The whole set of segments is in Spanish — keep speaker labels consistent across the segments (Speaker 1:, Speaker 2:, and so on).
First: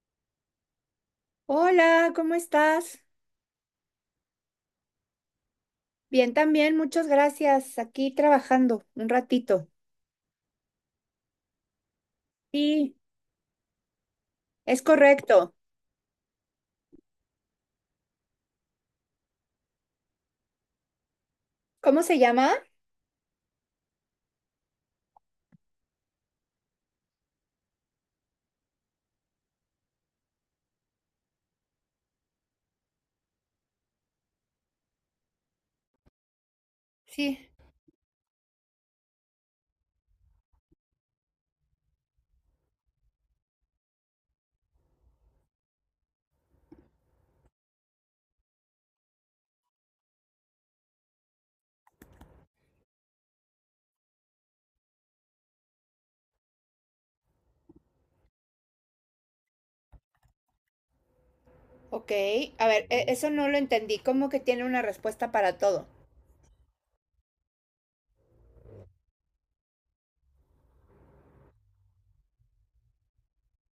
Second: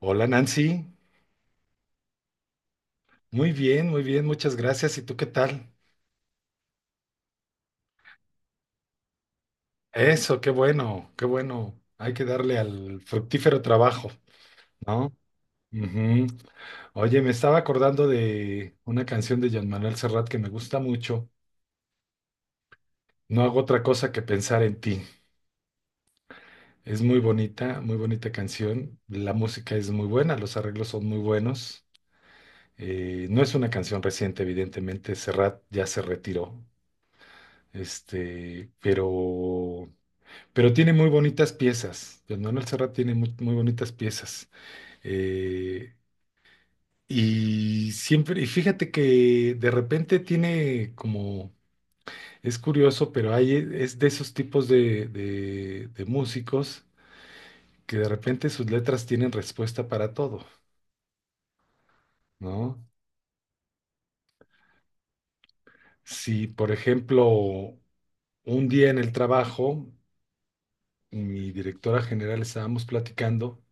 Speaker 1: Hola Nancy,
Speaker 2: Hola, ¿cómo estás?
Speaker 1: muy bien, muchas gracias. ¿Y tú qué tal?
Speaker 2: Bien, también, muchas gracias. Aquí trabajando un ratito.
Speaker 1: Eso, qué bueno, qué bueno. Hay que darle
Speaker 2: Sí,
Speaker 1: al fructífero trabajo,
Speaker 2: es
Speaker 1: ¿no?
Speaker 2: correcto.
Speaker 1: Ujú. Oye, me estaba acordando de una canción de Jean Manuel Serrat que me gusta mucho.
Speaker 2: ¿Cómo se llama?
Speaker 1: No hago otra cosa que pensar en ti. Es muy bonita canción. La música es muy buena, los arreglos son muy buenos. No es una canción reciente, evidentemente. Serrat ya se retiró.
Speaker 2: Sí.
Speaker 1: Este, pero Pero tiene muy bonitas piezas. Don Manuel Serrat tiene muy, muy bonitas piezas. Eh, y siempre, y fíjate que de repente tiene como, es curioso, pero hay, es de esos tipos de, músicos que de repente sus letras tienen respuesta para todo,
Speaker 2: Ok, a
Speaker 1: ¿no?
Speaker 2: ver, eso no lo entendí. ¿Cómo que tiene una respuesta para todo?
Speaker 1: Si, por ejemplo, un día en el trabajo, mi directora general estábamos platicando.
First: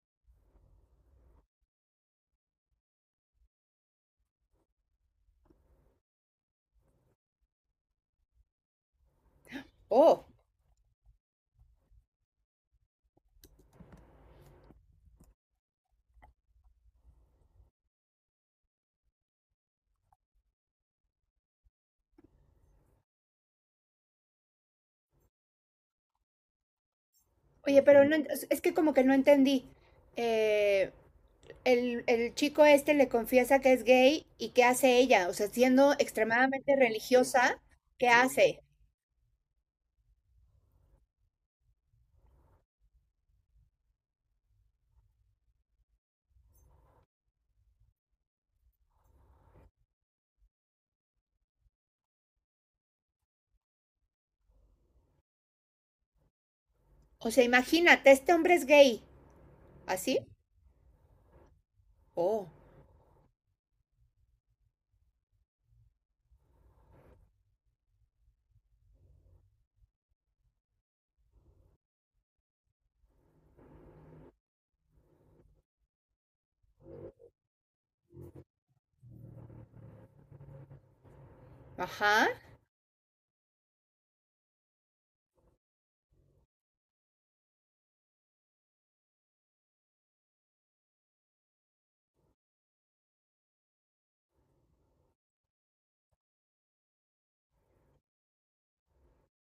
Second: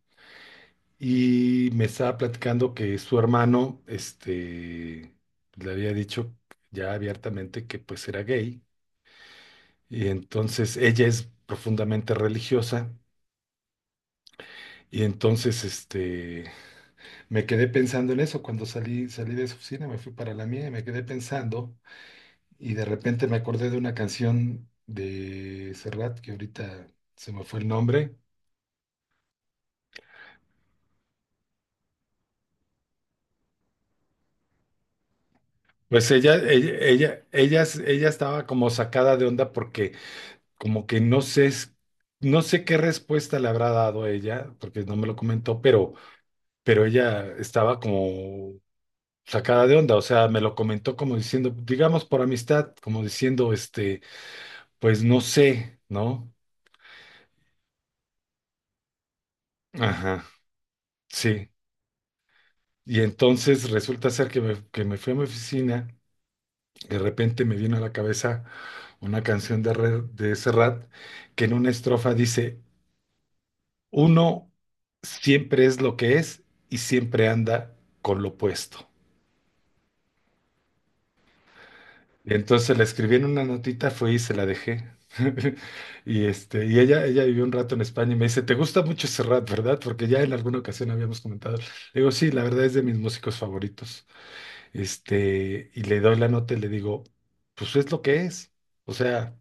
Speaker 1: Y me estaba platicando que su hermano, le había dicho ya abiertamente que pues era gay. Y
Speaker 2: Oh,
Speaker 1: entonces ella es profundamente religiosa. Y entonces, me quedé pensando en eso cuando salí de su oficina, me fui para la mía y me quedé pensando. Y de repente me acordé de una canción de Serrat, que ahorita se me fue el
Speaker 2: oye, pero no,
Speaker 1: nombre.
Speaker 2: es que como que no entendí. Eh, el chico este le confiesa que es gay y ¿qué hace ella? O sea, siendo
Speaker 1: Pues
Speaker 2: extremadamente religiosa,
Speaker 1: ella
Speaker 2: ¿qué
Speaker 1: estaba
Speaker 2: hace?
Speaker 1: como sacada de onda porque como que no sé, no sé qué respuesta le habrá dado ella, porque no me lo comentó, pero ella estaba como sacada de onda, o sea, me lo comentó como diciendo, digamos por amistad, como diciendo, pues no sé, ¿no?
Speaker 2: O sea, imagínate, este hombre es gay. ¿Así?
Speaker 1: Ajá, sí.
Speaker 2: Oh,
Speaker 1: Y entonces resulta ser que me fui a mi oficina, de repente me vino a la cabeza una canción de Serrat que en una estrofa dice, uno siempre es lo que es y siempre anda con lo opuesto.
Speaker 2: ajá.
Speaker 1: Y entonces le escribí en una notita, fui y se la dejé. Y ella vivió un rato en España y me dice, ¿te gusta mucho Serrat, verdad? Porque ya en alguna ocasión habíamos comentado. Le digo, sí, la verdad es de mis músicos favoritos. Y le doy la nota y le digo, pues es lo que es. O sea,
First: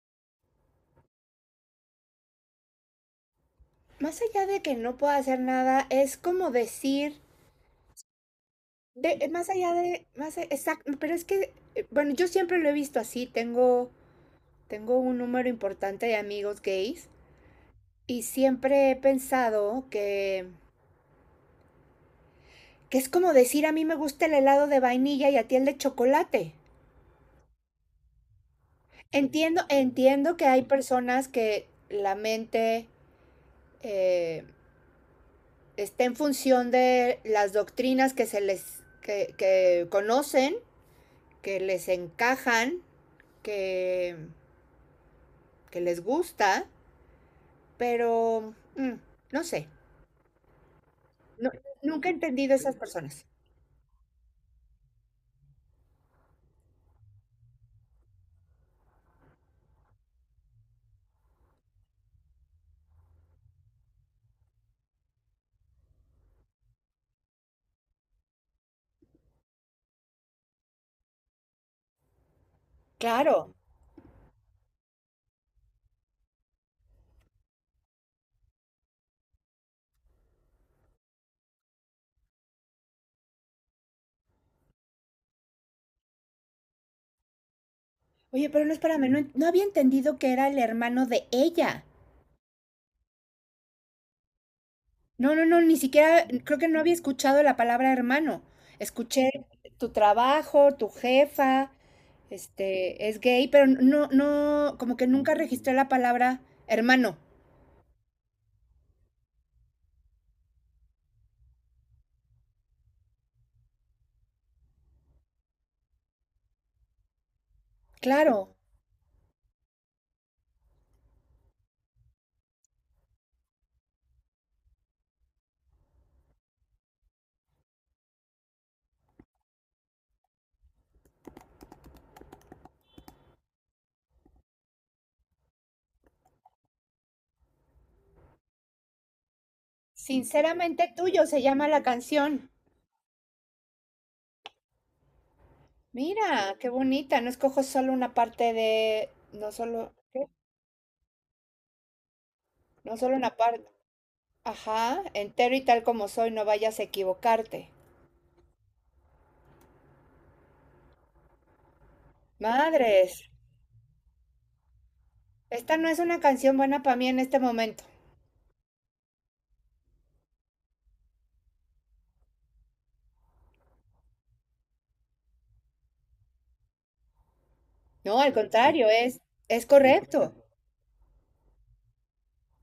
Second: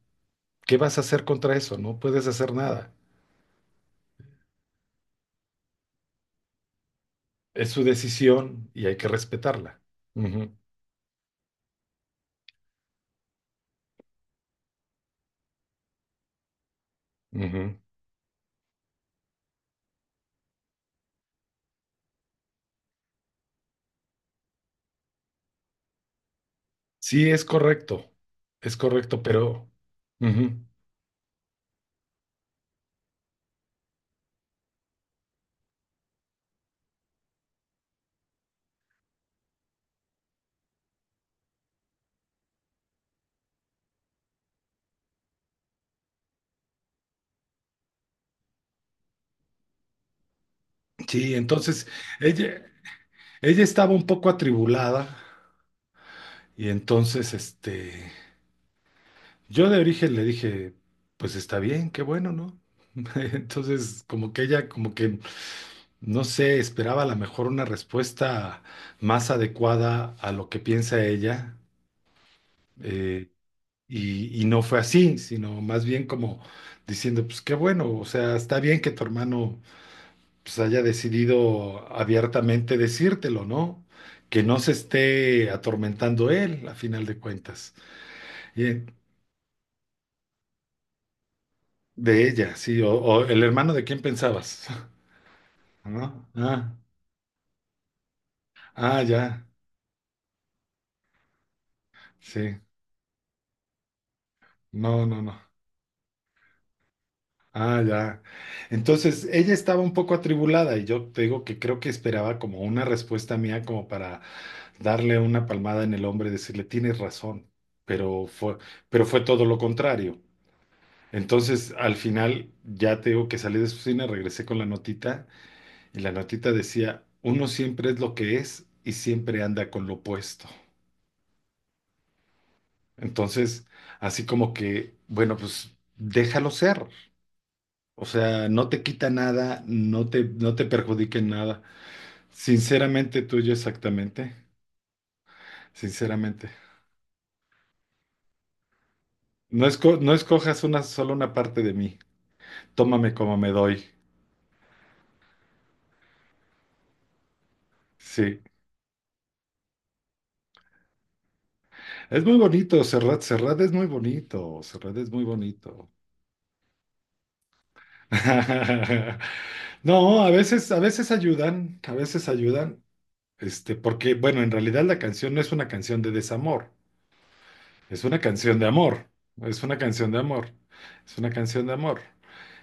Speaker 1: ¿qué vas a hacer contra eso? No puedes hacer nada.
Speaker 2: Más allá de que no pueda hacer nada, es como decir,
Speaker 1: Es su decisión y hay que
Speaker 2: de, más allá
Speaker 1: respetarla.
Speaker 2: de, más
Speaker 1: Ujú,
Speaker 2: exacto, pero es que, bueno, yo siempre lo he visto así, tengo un número importante de amigos gays
Speaker 1: ujú.
Speaker 2: y siempre he pensado que es como decir a mí me gusta el helado de vainilla y a ti el de chocolate.
Speaker 1: Sí, es correcto,
Speaker 2: Entiendo,
Speaker 1: pero
Speaker 2: entiendo que
Speaker 1: ujú,
Speaker 2: hay personas que la mente eh, está en función de las doctrinas que se les que conocen que les encajan, que, que les gusta, pero no sé,
Speaker 1: sí,
Speaker 2: no-
Speaker 1: entonces
Speaker 2: nunca he entendido a
Speaker 1: ella,
Speaker 2: esas personas.
Speaker 1: ella estaba un poco atribulada y entonces, yo de origen le dije, pues está bien, qué bueno, ¿no? Entonces, como que ella, como que, no sé, esperaba a lo mejor una respuesta más adecuada a lo que piensa ella, eh,
Speaker 2: Claro.
Speaker 1: y no fue así, sino más bien como diciendo, pues qué bueno, o sea, está bien que tu hermano pues haya decidido abiertamente decírtelo, ¿no? Que no se esté atormentando él, a final de cuentas.
Speaker 2: Oye, pero no,
Speaker 1: Y
Speaker 2: espérame, no, no había entendido que era el hermano de ella.
Speaker 1: de ella, sí, o el hermano de quién pensabas,
Speaker 2: No, no, no, ni siquiera,
Speaker 1: ¿no?
Speaker 2: creo que
Speaker 1: Ah,
Speaker 2: no había escuchado la palabra hermano.
Speaker 1: ah,
Speaker 2: Escuché
Speaker 1: ya,
Speaker 2: tu trabajo, tu jefa,
Speaker 1: sí,
Speaker 2: este, es gay, pero no, no, como
Speaker 1: no,
Speaker 2: que
Speaker 1: no, no.
Speaker 2: nunca registré la palabra hermano.
Speaker 1: Ah, ya. Entonces, ella estaba un poco atribulada y yo te digo que creo que esperaba como una respuesta mía como para darle una palmada en el hombro y decirle, tienes razón, pero fue,
Speaker 2: Claro,
Speaker 1: pero fue todo lo contrario. Entonces, al final, ya te digo que salí de su oficina, regresé con la notita y la notita decía, uno siempre es lo que es y siempre anda con lo opuesto. Entonces, así como que, bueno, pues déjalo ser. O sea, no te quita nada, no te
Speaker 2: sinceramente
Speaker 1: perjudica
Speaker 2: tuyo
Speaker 1: en
Speaker 2: se
Speaker 1: nada.
Speaker 2: llama la canción.
Speaker 1: Sinceramente tuyo, exactamente, sinceramente.
Speaker 2: Mira, qué bonita. No escojo solo una parte de, no solo,
Speaker 1: No
Speaker 2: ¿qué?
Speaker 1: escojas una, solo una parte de mí.
Speaker 2: No
Speaker 1: Tómame
Speaker 2: solo una
Speaker 1: como me
Speaker 2: parte.
Speaker 1: doy.
Speaker 2: Ajá, entero y tal como soy, no vayas a equivocarte.
Speaker 1: Sí. Es muy bonito,
Speaker 2: Madres,
Speaker 1: Serrat. Serrat es muy bonito. Serrat es muy
Speaker 2: esta no
Speaker 1: bonito.
Speaker 2: es una canción buena para mí en este momento.
Speaker 1: No, a veces ayudan, porque, bueno, en realidad la canción no es una canción de desamor, es una
Speaker 2: No, al
Speaker 1: canción de
Speaker 2: contrario,
Speaker 1: amor, es
Speaker 2: es
Speaker 1: una canción de
Speaker 2: correcto.
Speaker 1: amor, es una canción de amor.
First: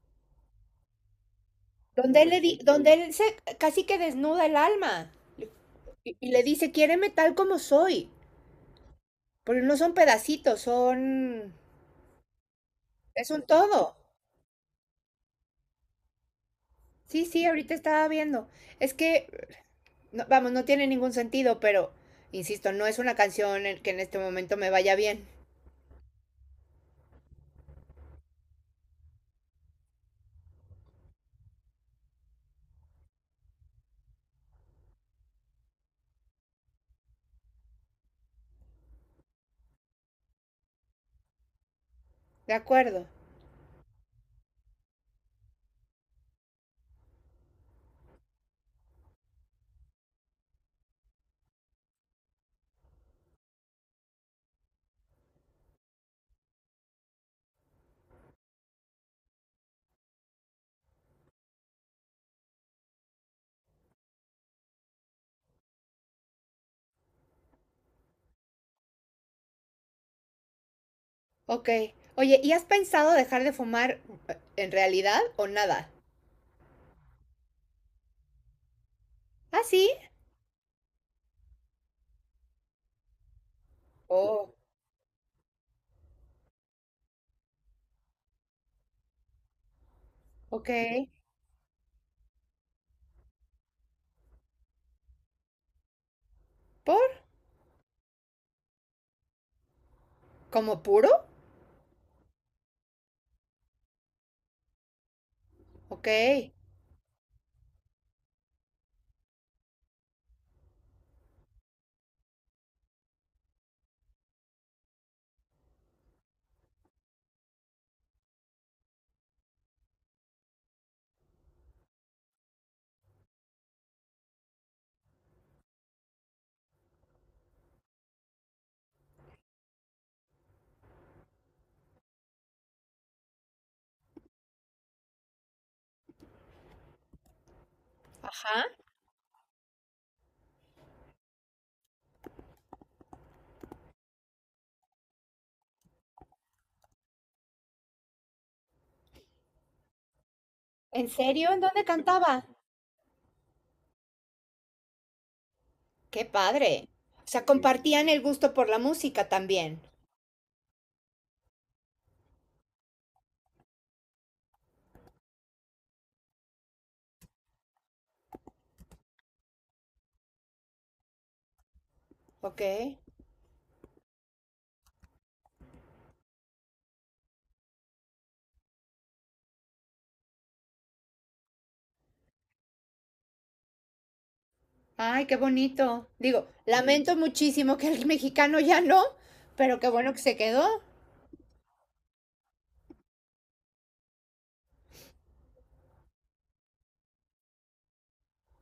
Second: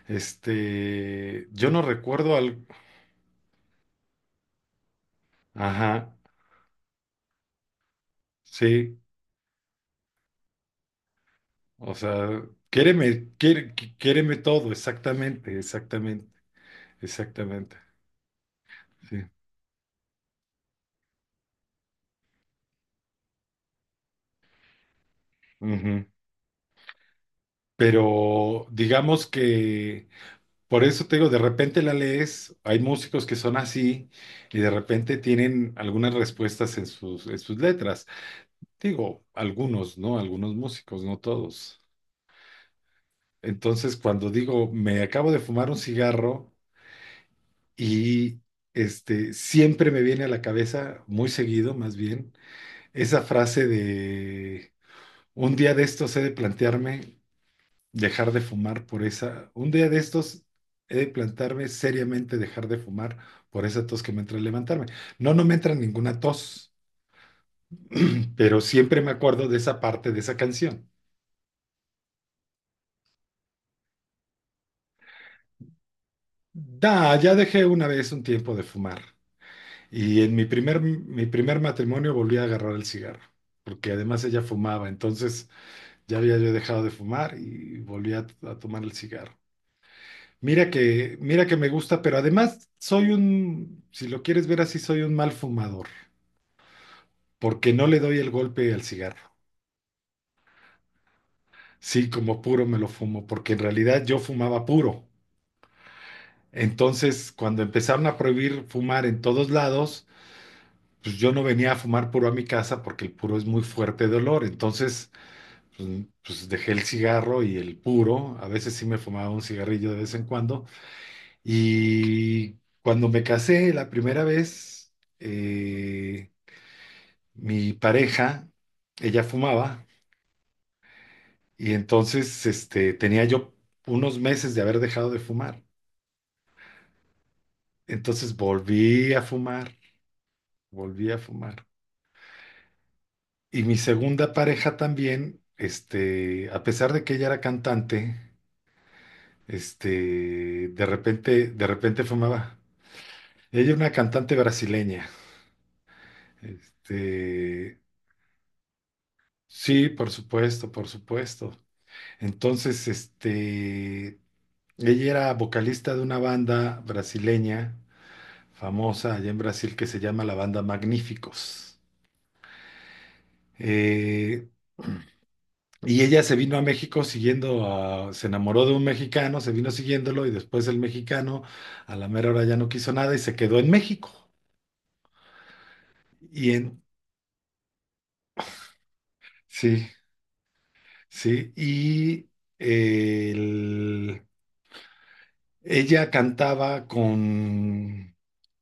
Speaker 1: Yo no
Speaker 2: Donde él
Speaker 1: recuerdo al,
Speaker 2: donde él se casi que desnuda el alma
Speaker 1: ajá,
Speaker 2: y le dice, quiéreme tal como soy.
Speaker 1: sí,
Speaker 2: Porque no son pedacitos, son,
Speaker 1: o sea,
Speaker 2: es un todo.
Speaker 1: quiéreme todo, exactamente, exactamente,
Speaker 2: Sí, sí, ahorita
Speaker 1: exactamente,
Speaker 2: estaba viendo. Es
Speaker 1: sí.
Speaker 2: que no, vamos, no tiene ningún sentido, pero, insisto, no es una canción que en este momento me vaya bien.
Speaker 1: Ujú. Pero digamos que Por eso te digo, de repente la lees, hay músicos que son así y de repente tienen algunas respuestas en sus letras. Digo, algunos, ¿no? Algunos músicos, no todos.
Speaker 2: De acuerdo.
Speaker 1: Entonces, cuando digo, me acabo de fumar un cigarro y siempre me viene a la cabeza, muy seguido más bien, esa frase de, un día de estos he de plantearme dejar de fumar por esa. Un día de estos he de plantarme seriamente dejar de fumar por esa tos que me entra al levantarme. No, no me entra ninguna tos, pero siempre me acuerdo de esa parte de esa canción.
Speaker 2: Ok. Oye, ¿y has pensado dejar de fumar en realidad o nada?
Speaker 1: Da, ya dejé una vez un tiempo de fumar.
Speaker 2: ¿Ah, sí?
Speaker 1: Y en mi primer matrimonio volví a agarrar el cigarro, porque además ella
Speaker 2: Oh,
Speaker 1: fumaba, entonces ya había yo dejado de fumar y volví a tomar el cigarro.
Speaker 2: ok.
Speaker 1: Mira que me gusta, pero además soy un, si lo quieres ver así, soy un mal fumador,
Speaker 2: ¿Por?
Speaker 1: porque no le doy el golpe al cigarro.
Speaker 2: ¿Como puro?
Speaker 1: Sí, como puro me lo fumo, porque en realidad yo fumaba puro.
Speaker 2: Ok.
Speaker 1: Entonces, cuando empezaron a prohibir fumar en todos lados, pues yo no venía a fumar puro a mi casa porque el puro es muy fuerte de olor. Entonces, pues, pues dejé el cigarro y el puro. A veces sí me fumaba un cigarrillo de vez en cuando. Y cuando me casé la primera vez, eh, mi pareja, ella fumaba y entonces tenía yo unos meses de haber dejado de fumar. Entonces
Speaker 2: Ajá.
Speaker 1: volví a fumar, volví a fumar. Y mi segunda pareja también, a pesar de que ella era cantante,
Speaker 2: ¿En serio? ¿En
Speaker 1: de
Speaker 2: dónde
Speaker 1: repente
Speaker 2: cantaba?
Speaker 1: fumaba. Ella era una cantante brasileña.
Speaker 2: Qué padre. O sea,
Speaker 1: Este,
Speaker 2: compartían el gusto por la música también.
Speaker 1: sí, por supuesto, por supuesto. Entonces, ella era vocalista de una banda brasileña famosa allá en Brasil que se llama la banda Magníficos.
Speaker 2: Ok.
Speaker 1: Eh, y ella se vino a México se enamoró de un mexicano, se vino siguiéndolo y después el mexicano a la mera hora ya no quiso nada y se quedó en México.
Speaker 2: Ay, qué bonito. Digo,
Speaker 1: Y en,
Speaker 2: lamento muchísimo que el mexicano ya no, pero
Speaker 1: sí,
Speaker 2: qué bueno que se quedó.
Speaker 1: sí, y eh, el- ella cantaba con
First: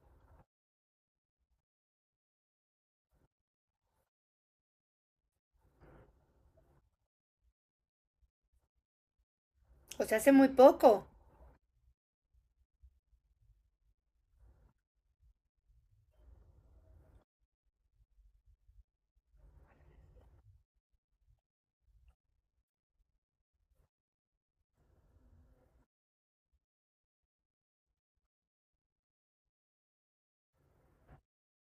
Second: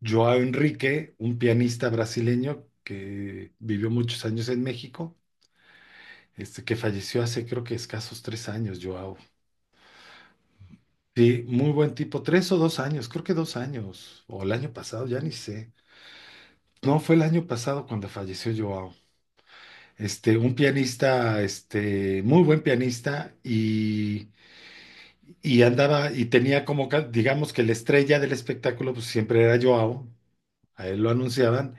Speaker 1: Joao Enrique, un pianista brasileño que vivió muchos años en México, que falleció hace creo que escasos tres años, Joao.
Speaker 2: ¿O pues hace muy poco?
Speaker 1: Sí, muy buen tipo, tres o dos años, creo que dos años, o el año pasado, ya ni sé. No, fue el año pasado cuando falleció Joao. Un pianista, muy buen pianista y andaba y tenía como, digamos que la estrella del espectáculo, pues siempre era Joao, a él lo anunciaban,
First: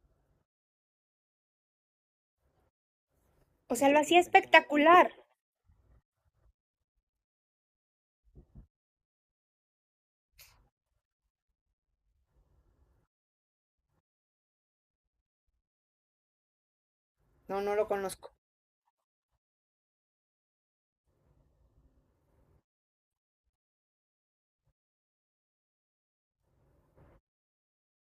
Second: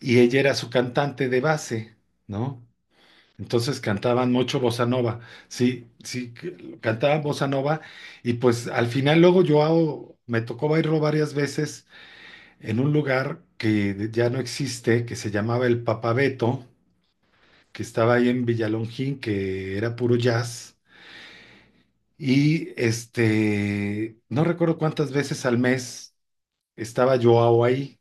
Speaker 1: y ella era su cantante de base, ¿no?
Speaker 2: O
Speaker 1: Entonces
Speaker 2: sea, lo hacía
Speaker 1: cantaban mucho bossa
Speaker 2: espectacular.
Speaker 1: nova, sí, sí, cantaban bossa nova y pues al final luego me tocó bailar varias veces en un lugar que ya no existe, que se llamaba el Papabeto,
Speaker 2: No, no
Speaker 1: que
Speaker 2: lo
Speaker 1: estaba ahí
Speaker 2: conozco.
Speaker 1: en Villalongín, que era puro jazz y no recuerdo cuántas veces al mes estaba yo ahí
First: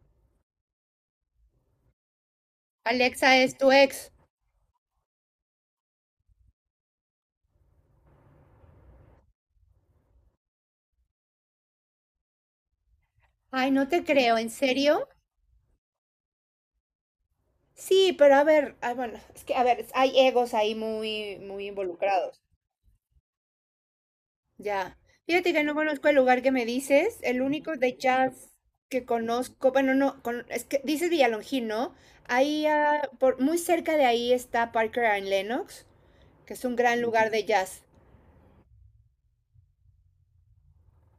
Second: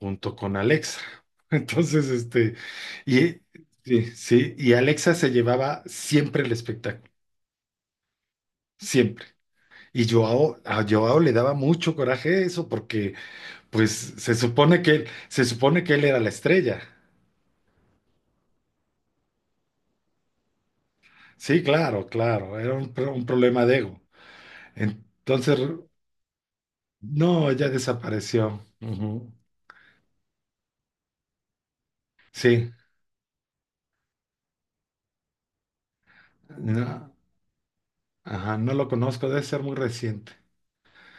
Speaker 1: junto con Alexa. Entonces,
Speaker 2: Alexa
Speaker 1: y
Speaker 2: es tu
Speaker 1: sí,
Speaker 2: ex.
Speaker 1: sí, y Alexa se llevaba siempre el espectáculo. Siempre. Y Joao, a Joao le daba mucho coraje eso porque
Speaker 2: Ay, no
Speaker 1: pues
Speaker 2: te creo, ¿en serio?
Speaker 1: se supone que él era la estrella.
Speaker 2: Sí, pero a ver, ay, bueno, es que a ver, hay egos ahí muy,
Speaker 1: Sí,
Speaker 2: muy
Speaker 1: claro,
Speaker 2: involucrados.
Speaker 1: claro, era un problema de ego.
Speaker 2: Ya. Fíjate
Speaker 1: Entonces,
Speaker 2: que no conozco el lugar que me dices. El
Speaker 1: no, ya
Speaker 2: único de jazz
Speaker 1: desapareció.
Speaker 2: que
Speaker 1: Ujú.
Speaker 2: conozco, bueno, no, es que dices Villalongín, ¿no? Ahí,
Speaker 1: Sí,
Speaker 2: ah, por, muy cerca de ahí está Parker and Lennox, que es un gran
Speaker 1: no,
Speaker 2: lugar de jazz.
Speaker 1: ajá, no lo conozco, debe ser muy reciente.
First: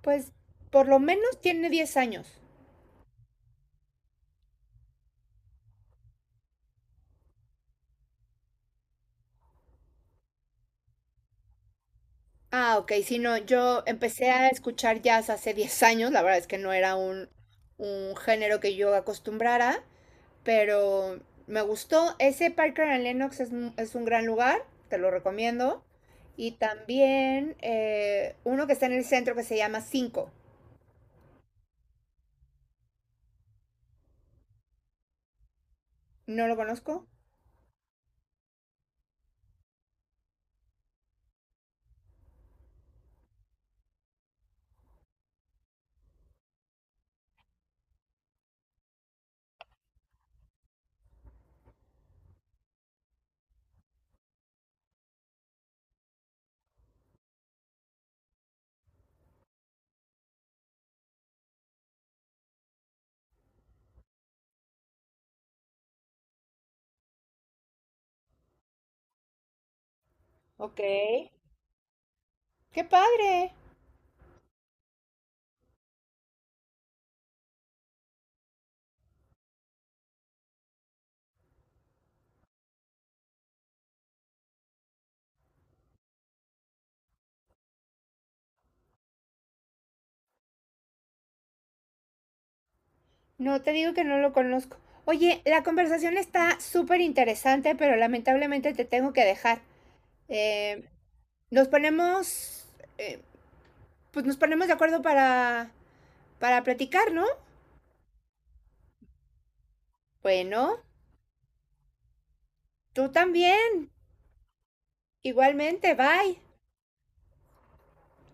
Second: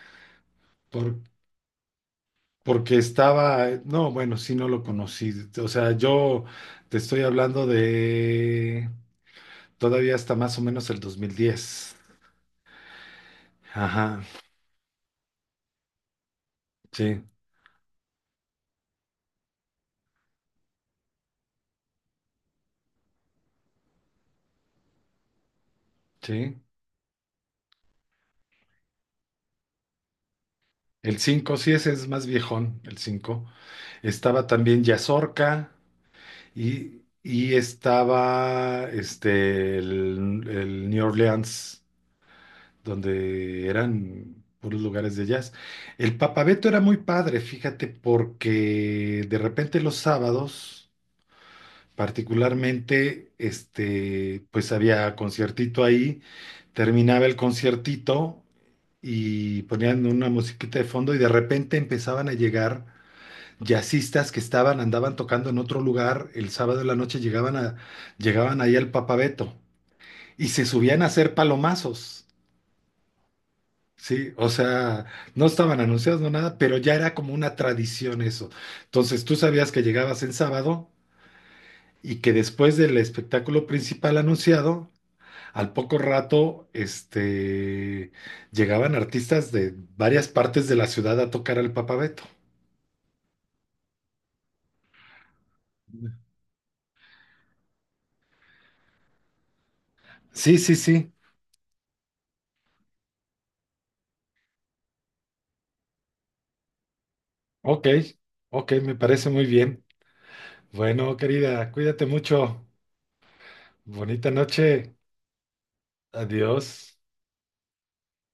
Speaker 2: Pues, por lo
Speaker 1: Por-
Speaker 2: menos tiene 10 años.
Speaker 1: Porque estaba, no, bueno, sí, no lo conocí. O sea, yo te estoy hablando de todavía hasta más o menos el 2010.
Speaker 2: Ah, ok, sí, no, yo
Speaker 1: Ajá,
Speaker 2: empecé a escuchar jazz hace 10 años, la verdad es que no era
Speaker 1: sí.
Speaker 2: un género que yo acostumbrara, pero me gustó. Ese Parker and Lennox es, es un gran lugar, te lo recomiendo. Y
Speaker 1: Sí,
Speaker 2: también uno que está en el centro que se llama Cinco.
Speaker 1: el 5 sí, ese es más viejón, el cinco. Estaba también Yazorca
Speaker 2: ¿No lo conozco?
Speaker 1: y estaba el New Orleans, donde eran puros lugares de jazz. El Papabeto era muy padre, fíjate, porque de repente los sábados, particularmente, pues había conciertito ahí. Terminaba el conciertito y ponían una musiquita de fondo y de repente empezaban a llegar jazzistas que estaban, andaban tocando en otro lugar, el sábado de la noche llegaban ahí al Papabeto y se
Speaker 2: Ok.
Speaker 1: subían a hacer palomazos.
Speaker 2: ¡Qué padre!
Speaker 1: Sí, o sea, no estaban anunciados, no nada, pero ya era como una tradición eso. Entonces tú sabías que llegabas en sábado y que después del espectáculo principal anunciado, al poco rato, llegaban artistas de varias partes de la ciudad a tocar al Papa Beto.
Speaker 2: No, te digo que no lo conozco. Oye, la conversación está súper interesante, pero lamentablemente te tengo que dejar.
Speaker 1: Sí, sí,
Speaker 2: Eh,
Speaker 1: sí.
Speaker 2: nos ponemos, eh, pues nos ponemos de acuerdo para platicar, ¿no?
Speaker 1: Ok, ok, me parece muy bien.
Speaker 2: Bueno,
Speaker 1: Bueno, querida, cuídate mucho.
Speaker 2: tú también,
Speaker 1: Bonita noche.
Speaker 2: igualmente, bye.
Speaker 1: Adiós.